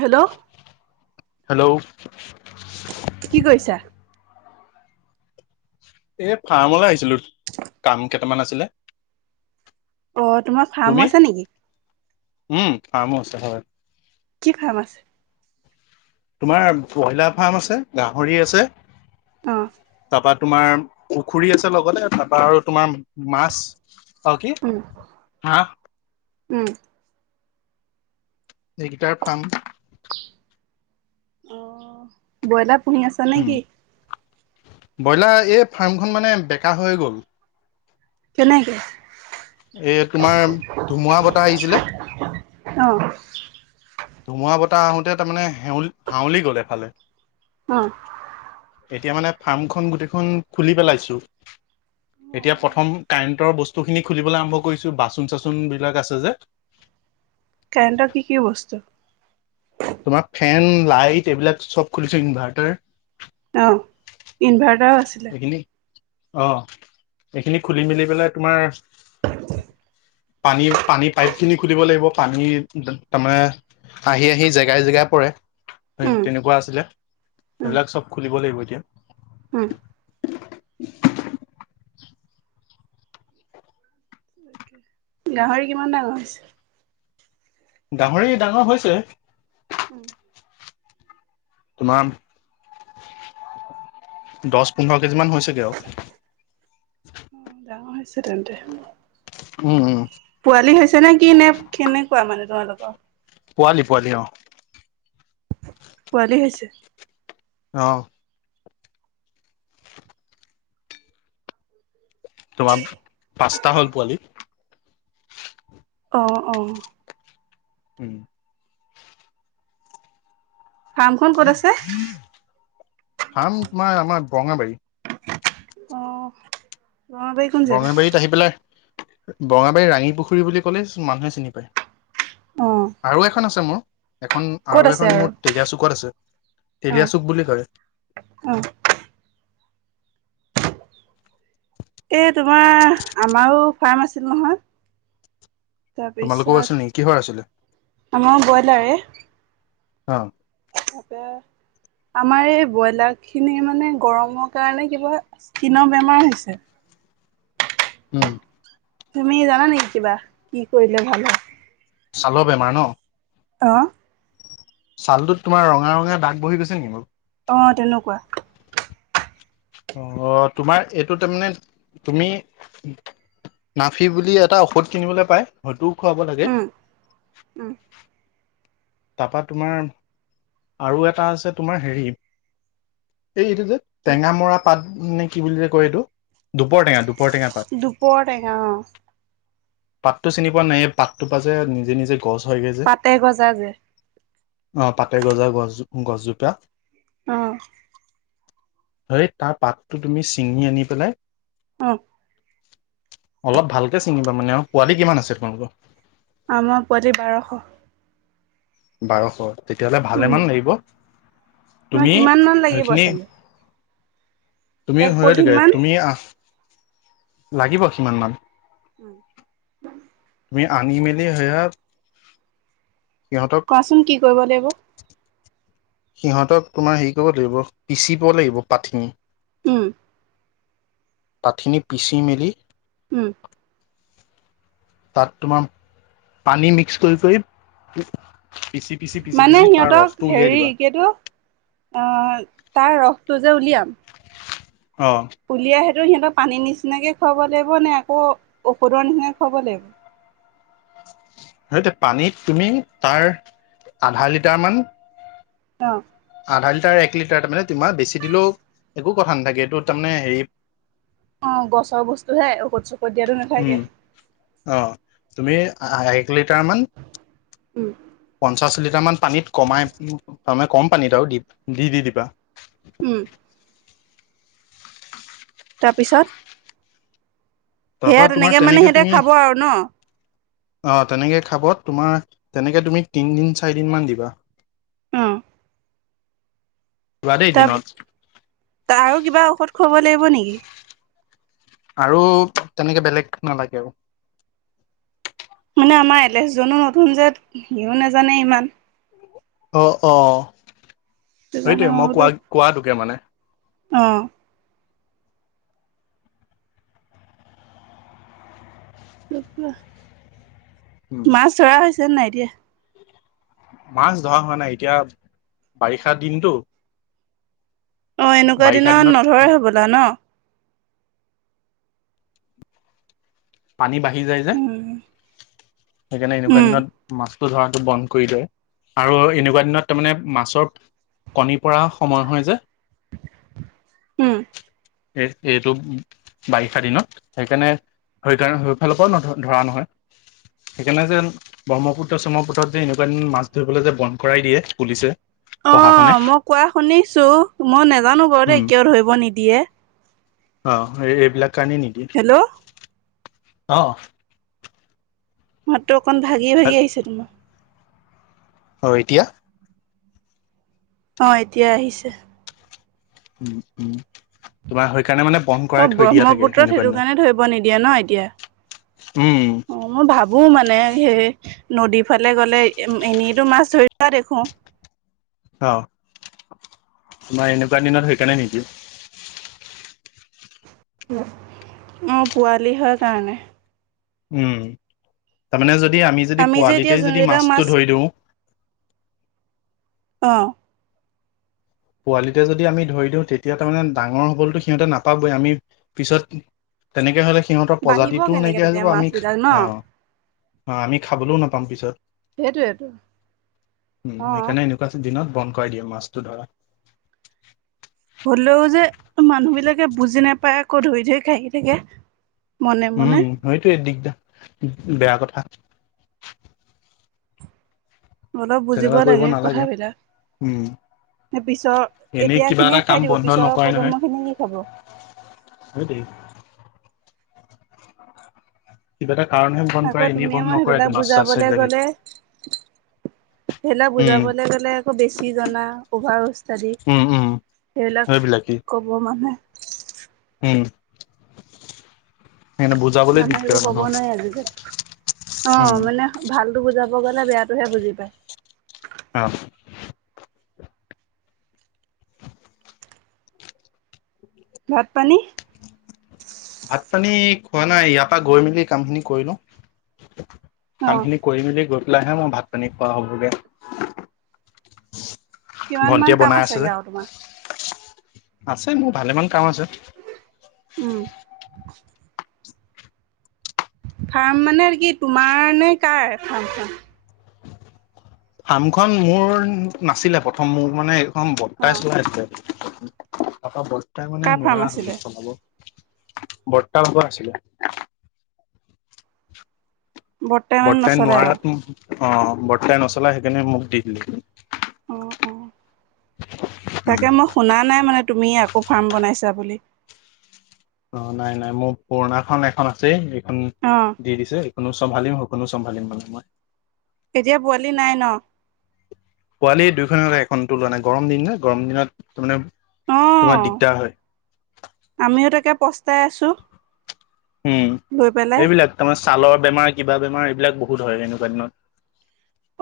Hello hello কি কৰিছা? এই ফাৰ্মলে আহিছিলোঁ কাম কেইটামান আছিলে। অ তোমাৰ তুমি ফাৰ্মো আছে নেকি? উম ফাৰ্মো আছে হয়। কি ফাৰ্ম আছে? তোমাৰ বইলাৰ ফাৰ্ম আছে, গাহৰি আছে, অ তাপা তোমাৰ পুখুৰী আছে লগতে তাৰপা আৰু তোমাৰ মাছ আৰু কি উম, হা উম এইকেইটাৰ ফাৰ্ম অ ব্ৰইলাৰ পুহি আছ নে উম কি? ব্ৰইলাৰ এই ফাৰ্মখন মানে বেকা হৈ গ'ল। কেনেকে? এই তোমাৰ ধুমুহা বতাহ আহিছিলে। অহ। ধুমুহা বতাহ আহোঁতে তাৰমানে হাউলি হাউলি গ'ল এফালে। উম এতিয়া মানে ফাৰ্মখন গোটেইখন খুলি পেলাইছোঁ। এতিয়া প্ৰথম কাৰেন্টৰ বস্তু খিনি খুলিবলৈ আৰম্ভ কৰিছো বাচন চাচন বিলাক আছে যে কাৰেন্টৰ কি কি বস্তু? তোমাৰ ফেন লাইট এইবিলাক চব খুলিছোঁ ইনভাৰ্টাৰ - অ ইনভাৰ্টাৰো আছিলে এইখিনি অ এইখিনি খুলি মেলি পেলাই তোমাৰ পানী পানী পাইপ খিনি খুলিব লাগিব পানী তাৰমানে আহি আহি জেগাই জেগাই পৰে সে উম, তেনেকুৱা আছিলে উম, সেইবিলাক চব খুলিব লাগিব এতিয়া উম। গাহৰি কিমান ডাঙৰ হৈছে? গাহৰি ডাঙৰ হৈছে। উম। তোমাৰ দহ পোন্ধৰ কেজি মান হৈছেগে আৰু। অ ডাঙৰ হৈছে তেন্তে। উম, উম। পোৱালি হৈছে নে কি নে কেনেকুৱা মানে তোমালোকৰ? পোৱালি পোৱালি অঁহ। পোৱালি হৈছে। অহ। তোমাৰ পাঁচটা হ'ল পোৱালি। অহ, অহ। উ'ম। ফাৰ্মখন ক'ত আছে? ফাৰ্ম তোমাৰ আমাৰ গৰঙাবাৰী। অহ বৰঙাবাৰী। বৰঙাবাৰীত আহি পেলাই বৰঙাবাৰীত ৰাঙী পুখুৰী বুলি কলে মানুহে চিনি পায়। অ' আৰু এখন আছে মোৰ এখন। ক'ত আৰু আছে এখন মোৰ তেলীয়া চুকত আছে, অ', তেলীয়া চুক বুলি কয়। অ'। এই তোমাৰ আমাৰো ফাৰ্ম আছিল নহয়। তোমালোকৰও আছিল তাৰপিছত নেকি কিহৰ আছিলে আমাৰো ব্ৰইলাৰে। অ'। [unintelligible] আমাৰ এই ব্ৰইলাৰখিনি মানে গৰমৰ কাৰণে কিবা স্কিনৰ বেমাৰ হৈছে। উ'ম। তুমি জানা নেকি কিবা কি কৰিলে ভাল হয়? ছালৰ বেমাৰ ন? অ'হ। চালটোত তোমাৰ ৰঙা, ৰঙা দাগ বহি গৈছে নেকি বাৰু? অ'হ তেনেকুৱা। অ' তোমাৰ এইটো তাৰমানমানে তুমি। নাফি বুলি এটা ঔষধ কিনিবলৈ পায় হয়তোও খুৱাব লাগে। উম, উ'ম। তাৰপা তোমাৰ আৰু এটা আছে তোমাৰ হেৰি। এই এইটো যে কি টেঙামৰা পাত নে কি বুলি যে কয় এইটো দুপৰ টেঙা দুপৰ টেঙা পাট। দুপৰটেঙা অ'হ। পাতটো চিনি পোৱা নাইে পাতটো পা যে নিজে নিজে গছ হয়গৈ যে। পাতে গজা যে অ' পাতেগজা, গছো গছজোপা। অ'। হেৰি তাৰ পাতটো তুমি ছিঙি আনি পেলাই। অ'। অলপ ভালকে চিঙিবা মানে আৰু পোৱালি কিমান আছে তোমালোকৰ? আমাৰ পোৱালি বাৰশ। বাৰশ, তেতিয়াহ'লে উম, ভালেমান লাগিব। তোমাৰ তুমি কিমান মান লাগিব সেইখিনি চাগে তুমি এক পলিথিন হয়টো মান তুমি আহ লাগিব কিমান মান। [unintelligible] তুমি আনি মেলি সেয়া সিহঁতক। চোন কি কৰিব লাগিব। [unintelligible] সিহঁতক তোমাৰ হেৰি কৰিব লাগিব পিচিব লাগিব পাত খিনি। উ'ম। পাতখিনি পিচি মেলি উ'ম। তাত তোমাৰ পানী মিক্স কৰি কৰি পিছি, পিছি মানে সিহঁতক হেৰি কি এইটো অ' তাৰ ৰসটো যে উলিয়াম। অ'। উলিয়াই সেইটো সিহঁতক পানীৰ নিচিনাকৈ খুৱাব লাগিব নে আকৌ ঔষধৰ নিচিনাকৈ খুৱাব লাগিব। [unintelligible] পানীত তুমি তাৰ, আধা লিটাৰ মান অ'! আধা লিটাৰ, এক লিটাৰ। তাৰ মানে, তোমাৰ বেছি দিলেও, একো কথা নাথাকে। এইটো তাৰমানে, হেৰি অ'! গছৰ বস্তুহে, ঔষধ -সৌষদ দিয়াতো উম নাথাকে। অ' তুমি এক লিটাৰমান উ'ম। পঞ্চাছ লিটাৰমান পানীত কমাই তাৰমানে কম পানীত আৰু দি দি দি দিবা। উ'ম। তাৰপিছত? সেয়া তাৰপৰা, তোমাৰ মানে তেনেকে সিহঁতে তুমি খাব আৰু ন অ'! তেনেকে খাব। তোমাৰ, তেনেকে তুমি তিনদিন, চাৰিদিন মান দিবা? অ যোৱাদেই দিনত? তাৰ আৰু কিবা ঔষধ খুৱাব লাগিব নেকি? আৰু তেনেকে, বেলেগ নালাগে আৰু। মানে, আমাৰ এল এছজনো নতুন যে, সিও নেজানে ইমান। অ' অ'! সেই কাৰণে, সেইটোৱে মই কোৱা বোলোঁ--অ'! কোৱাটোকে মানে উম, মাছ ধৰা হৈছে নাই, এতিয়া? মাছ ধৰা হোৱা নাই। এতিয়া, বাৰিষা দিনটো। অ'! এনেকুৱা দিনত, নধৰে হ'বলা ন'? পানী বাঢ়ি যায় যে। উম, সেইকাৰণে, এনেকুৱা উম, দিনত মাছ ধৰাটো বন্ধ কৰি দিয়ে। আৰু এনেকুৱা দিনত, তাৰমানে, মাছৰ কণীৰ পৰা সময় হয় যে। উম, এই, এইটো বাৰিষা দিনত। সেইকাৰণে, সেইকাৰণ, সেই ফালৰ পৰাও নধ, ধৰা নহয়। সেইকাৰণে যেন, ব্ৰহ্মপুত্ৰ- চমৰপুত্ৰত যে, এনেকুৱাদিন মাছ ধৰিবলে যে, বন্ধ কৰাই দিয়ে পুলিচে। প্ৰশাসনে অ'! মই কোৱা শুনিছোঁ! মই নাজানোঁ বাৰু উম দেই। কিয় ধৰিব নিদিয়ে? অ'! এইবিলাক কাৰণে, নিদিয়ে। হেল্ল'? অ'! মাতটো অকণ, ভাগি- ভাগি আহিছে তোমাৰ? অ'! এতিয়া? অ'! এতিয়া আহিছে। উম! উম! তোমাৰ, সেইকাৰণে মানে, বন্ধ কৰাই অ', থৈ দিয়া থাকে, ব্ৰহ্মপুত্ৰত এনেকুৱা সেইটো কাৰণে ধৰিব নিদিয়ে ন এতিয়া। দিনত। উম! অ', মই ভাবোঁ মানে, সেই নদীৰ ফালে গ'লে, এনেইতো মাছ ধৰি দেখোঁ। অ'! তোমাৰ, এনেকুৱা দিনত সেইকাৰণে, নিদিয়ে। অ'! পোৱালি হয়, কাৰণে। উম! তাৰমানে যদি, আমি যদি, যে এতিয়া পোৱালিতে যদি যোনবিলাক মাছ মাছটো ধৰি দিওঁ অ'! পোৱালিতে যদি, আমি ধৰি দিওঁ। তেতিয়া তাৰমানে, ডাঙৰ হ'বলেতো সিহঁতে নাপাবই। আমি, পিছত তেনেকে হ'লে, সিহঁতৰ বাঢ়িব প্ৰজাতিটোও কেনেকে নাইকিয়া হৈ যাব। তেতিয়া আমি, মাছ বিলাক ন অ'! অ'! আমি খাবলৈও নাপাম পিছত। সেইটোয়েতো উম, অ', সেইকাৰণে, এনেকা। তাৰপিছত, দিনত বন্ধ কৰাই দিয়ে, মাছটো ধৰা। হ'লেও যে, মানুহ বিলাকে বুজি নাপায়! আকৌ, ধৰি ধৰি খাই থাকে। মনে মনে উম! সেইটোৱে দিগদাৰ, বেয়া কথা। অলপ বুজিব তেনেকুৱা কৰিব লাগে, নালাগে কথাবিলাক। উম পিছৰ এনেই এতিয়া কিবা খিনিয়ে এটা খাই দিব পিছৰ প্ৰজন্ম খিনি কি খাব। সেইটোৱেই। কিবা এটা কাৰণহে বন্ধ আকৌ কৰে এনেই তুমিয়ে বন্ধ মই নকৰেটো সেইবিলাক মাছ চাছ বুজাবলে সেইবিলাকে গলে। সেইবিলাক উম বুজাবলে গলে আকৌ বেছি জনা উভাৰ উষ্টাদি সেইবিলাক কি? ক'ব মানে। উম! সেইকাৰণে বুজাবলৈ মানুহে দিগদাৰ একো ক'ব মানুহক নোৱাৰে আজিকালি। উম অ'! মানে ভালটো বুজাব গ'লে, বেয়াটোহে বুজি পায়। অ'! ভাত পানী। ভাত, পানী খোৱা নাই ইয়াৰ পৰাা গৈ মেলি কাম খিনি কৰি লো অ কাম খিনি কৰি মেলি গৈ পেলাইহে মই ভাত পানী খোৱা হ'বগে। কিমান মান ভন্টিয়ে কাম বনাই আছে আছেগে যে আৰু তোমাৰ আছে মোৰ ভালেমান কাম আছে। উ'ম। ফাৰ্ম মানে কি তোমাৰ নে কাৰ ফাৰ্ম খন? ফাৰ্মখন মোৰ নাছিলে প্ৰথম মোৰ মানে এইখন অ বৰ্তাই চলাইছিলে। তাৰপা বৰ্তাই মানে কাৰ ফাৰ্ম নোৱাৰা আছিলে হল চলাব বৰ্তা ভাগ আছিলে। বৰ্তমান বৰ্তাই নচলে আৰু নোৱাৰাত, অ' বৰ্তাই নচলা সেইকাৰণে মোক দি দিলে। অ', অ' তাকে মই শুনা নাই মানে তুমি আকৌ ফাৰ্ম বনাইছা বুলি। অ' নাই, নাই মোৰ পুৰণাখন এখন আছেই সেইখন অ'। দি দিছে। এইখনো চম্ভালীম সেইকনো চম্ভালী লম মানে মই। এতিয়া পোৱালি নাই ন। পোৱালি দুইখন এখনতো লোৱা নাই, গৰম দিন ন গৰম দিনত তাৰমানে অঁ তোমাৰ দিগদাৰ হয়। আমিও তাকে পস্তাই আছোঁ। উ'ম, এইবিলাক তাৰমানে ছালৰ বেমাৰ কিবা বেমাৰ এইবিলাক বহুত হয় এনেকুৱা দিনত।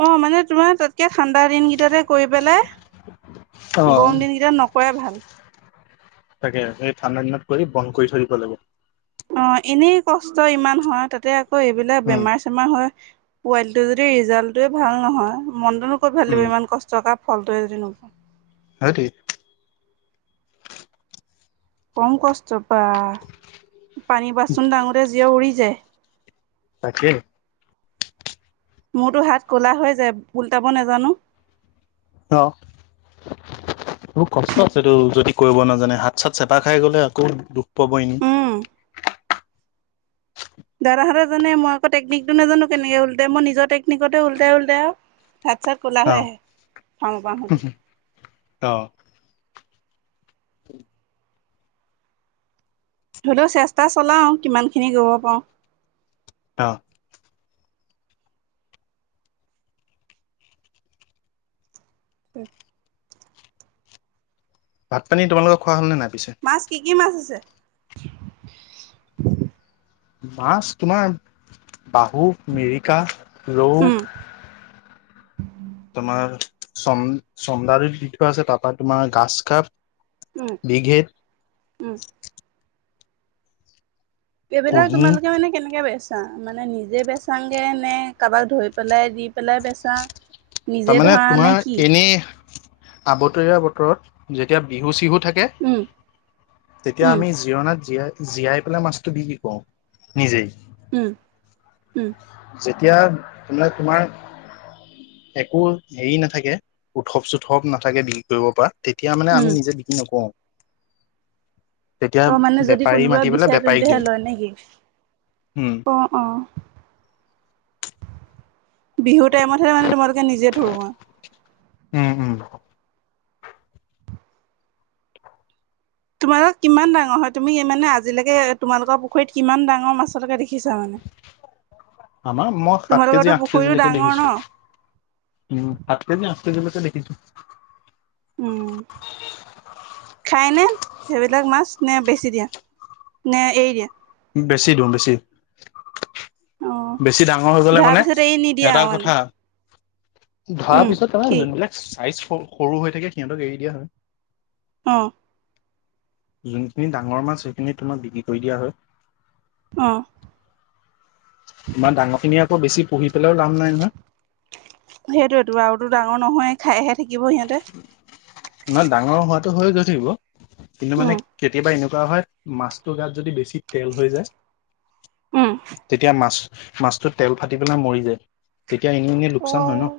অ' মানে তোমাৰ তাতকৈ ঠাণ্ডা দিনকেইটাতে কৰি পেলাই অ গৰম দিনকেইটা ন। কৰাই ভাল। তাকে সেই ঠাণ্ডা দিনত কৰি বন্ধ কৰি থৈ দিব লাগে। অ' এনেই কষ্ট ইমান হয় তাতে আকৌ এইবিলাক উম বেমাৰ। পোৱালিটো যদি ৰিজালটোৱে ভাল নহয়। মনটোনো ক'ত ভাল উম লাগিব ইমান কষ্ট জগা ফলটোৱে যদি নুঠে। সেইটোৱেই। কম কষ্টৰ বা পানী বাচন দাঙোতে জীয় উৰি যায়। তাকে। মোৰতো হাত ক'লা হৈ যায় উল্টাব নাজানো। অ'। এইবোৰ কষ্ট আছে তো যদি কৰিব নাজানে হাত চাত চেপা খাই গলে আকৌ দুখ পাব এনেই। উ'ম। দাদাহঁতে জানে মইকৌ টেকনিকটো নাজানো কেনেকে উলটাই মই নিজৰ টেকনিকতে উলটাই-উলটাই আৰু। হাত- চাত ক'লা অ হৈ আহে ফাওঁ পাওঁতে। অ'। [unintelligible] ধৰি লও চেষ্টা চলাওঁ কিমানখিনি কৰিব পাওঁ। অ'। [unintelligible] ভাত, পানী তোমালোকৰ খোৱা হ'ল নে নাই পিছে? মাছ কি কি মাছ আছে? মাছ তোমাৰ বাহু, মিৰিকা, ৰৌ। উম তোমাৰ চম চন্দাৰত দিঠ আছে তাৰপৰা তোমাৰ ঘাছ কাপ। উ'ম। বিঘেত। উম এইবিলাক কুঁহি তোমালোকে মানে কেনেকে বেচ। তা মানে নিজে বেচাংগে নে কাৰোবাক ধৰি পেলাই দি পেলাই বেচা। নিজে তাৰমানে ধৰা নে তোমাৰ কি এনেই আবতৰীয়া বতৰত যেতিয়া বিহু- চিহুত। থাকে উম তেতিয়া উম আমি জিৰণাত জীয়াই। জীয়াই পেলাই মাছটো বিক্ৰী কৰো নিজেই। উ'ম, উ'ম। যেতিয়া তোমাৰ, তোমাৰ। একো হেৰি নাথাকে, উৎসপ- চোৎসপ নাথাকে বিক্ৰী কৰিব পৰা। তেতিয়া মানে উম আমি নিজে বিক্ৰী নকৰো। অ' মানে যদি বেপাৰী কোনোবাই মাতি পেলাই বিচাৰে বেপাৰীক তেন্তেহে দিওঁ লয় নেকি? উম অ', অ'। বিহুৰ টাইমতহে মানে তোমালোকে নিজে ধৰোৱা। হু'ম, হু'ম। তোমালোকক কিমান ডাঙৰ হয় তুমি মানে আজিলৈকে তোমালোকৰ পুখুৰীত কিমান ডাঙৰ মাছকে দেখা দেখিছা মানে, আমাৰ মই সাত কেজি তোমালোকৰ আঠ পুখুৰীটো কেজিলৈকে ডাঙৰ দেখিছোঁ ন? উ'ম, সাত কেজি, আঠ কেজি লৈকে দেখিছো। উ'ম। খায় নে সেইবিলাক মাছ, নে বেছি দিয়ে, নে এৰি দিয়ে। বেছি দিও, বেছি। অ' বেছি ডাঙৰ হৈ গলে ধৰাৰ মানে পিছত এৰি নিদিয়া এটা আৰু মানে কথা ধৰা উম পিছত তাৰমানে কি যোনবিলাক চাইজ সৰু হৈ থাকে সিহঁতক এৰি দিয়া হয়। অ'। যোনখিনি ডাঙৰ মাছ সেইখিনি তোমাক বিক্ৰী কৰি দিয়া হয়। অ'। ইমান ডাঙৰ খিনি আকৌ বেছি পুহি পেলাও লাভ নাই নহয়। সেইটোৱেতো আৰু টো ডাঙৰ নহয় খাইহে থাকিব সিহঁতে। নহয় ডাঙৰ হোৱাটো হৈ গঠিব কিন্তু উম মানে কেতিয়াবা এনেকুৱা হয়। মাছটোৰ গাত যদি বেছি তেল হৈ যায় উম তেতিয়া মাছ মাছটোত তেল ফাটি পেলাই মৰি যায় তেতিয়া এনে এনেই অ' লোকচান হয় ন।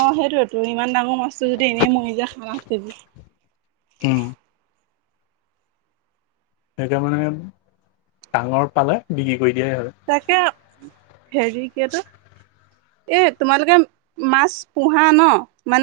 অ সেইটোয়েতটো ইমান ডাঙৰ মাছটো যদি এনেই মৰি যায়। সাত, আঠ কেজি। উ'ম। সেইকাৰে মানে ডাঙৰ পালে বিক্ৰী কৰি দিয়ে। তাকে হেৰি কেতো। এ! তোমালোকে মাছ পোহা ন মানে।